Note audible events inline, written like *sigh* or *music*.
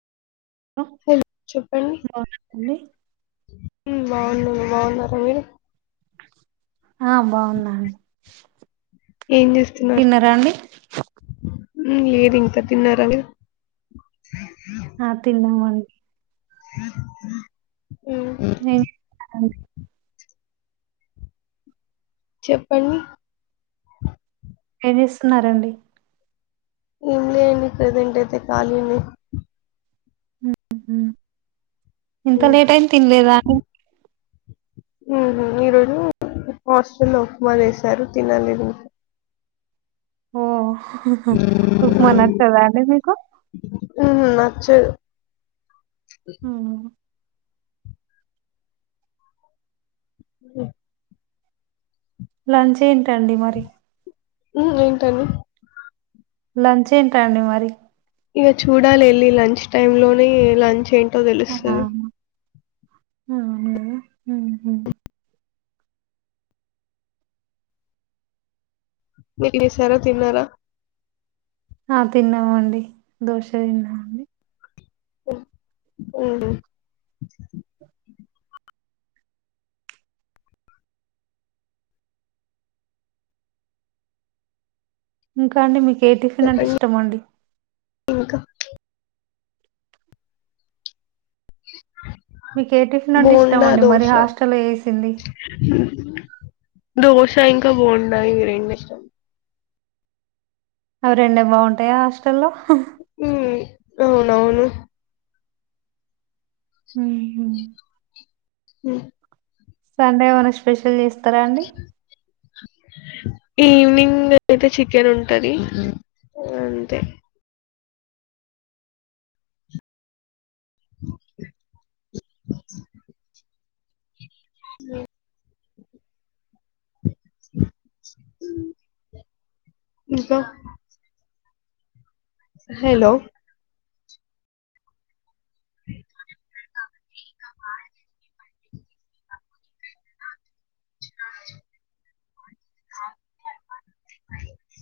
hello బాగున్నారండి బాగున్న బాగున్నారా ఆ బాగున్నాను ఏం జెస్తున్నారు తిన్నారా అండి లేదు ఇంకా తిన్నారా ఆ తిన్నామండి హ్మ్ ఏ చెప్పండి ఏం జెస్తున్నారండి మేము లేను కదండీ *unintelligible* ఇంక ఉమ్ లేట్ అయింది తినలేదా ఇ రోజు హాస్టల్ లో ఉప్మా చేసారు తినలేదు ఓ ఉప్మా నచ్చదా అండి మీకు హ్మ్ నచ్చదు హ్మ్ బ్లాంక్ లంచ్ ఏంటండి మరి హ్మ్ఏంటని లంచ్ ఏంటండి మరి ఇగ చూడాలి ఎళ్ళి లంచ్ టైమ్ లోని లంచ్ ఏం ఆ హ ఆ ఊహు భోం చేసారా తిన్నారా ఆ తిన్నామండి దోశ తిన్నాం ఒ ఆహా బ్లాంక్ ఇంకా అండి మీకు ఏ టిఫిన్ అంటే ఇష్టమండి ఇంక మీకు ఏ టిఫిన్ అంటే బోండా ఇష్టమండి మరి దోశ హాస్టల్లో చేసింది దోశ ఇంక బోండా ఇవి రెండిష్టం అవి రెండే బావుంటాయా హాస్టల్లో హ్మ్ అవునవును ఊహు అహ్ సండే ఏమనా స్పెషల్ చేస్తారా అండి ఈవినింగ్ అయితే చికెన్ ఉంటది అంతే బ్లాంక్ న మ్మ్ ఇంట్లో హలో *inaudible* ఆ *inaudible* అ *inaudible*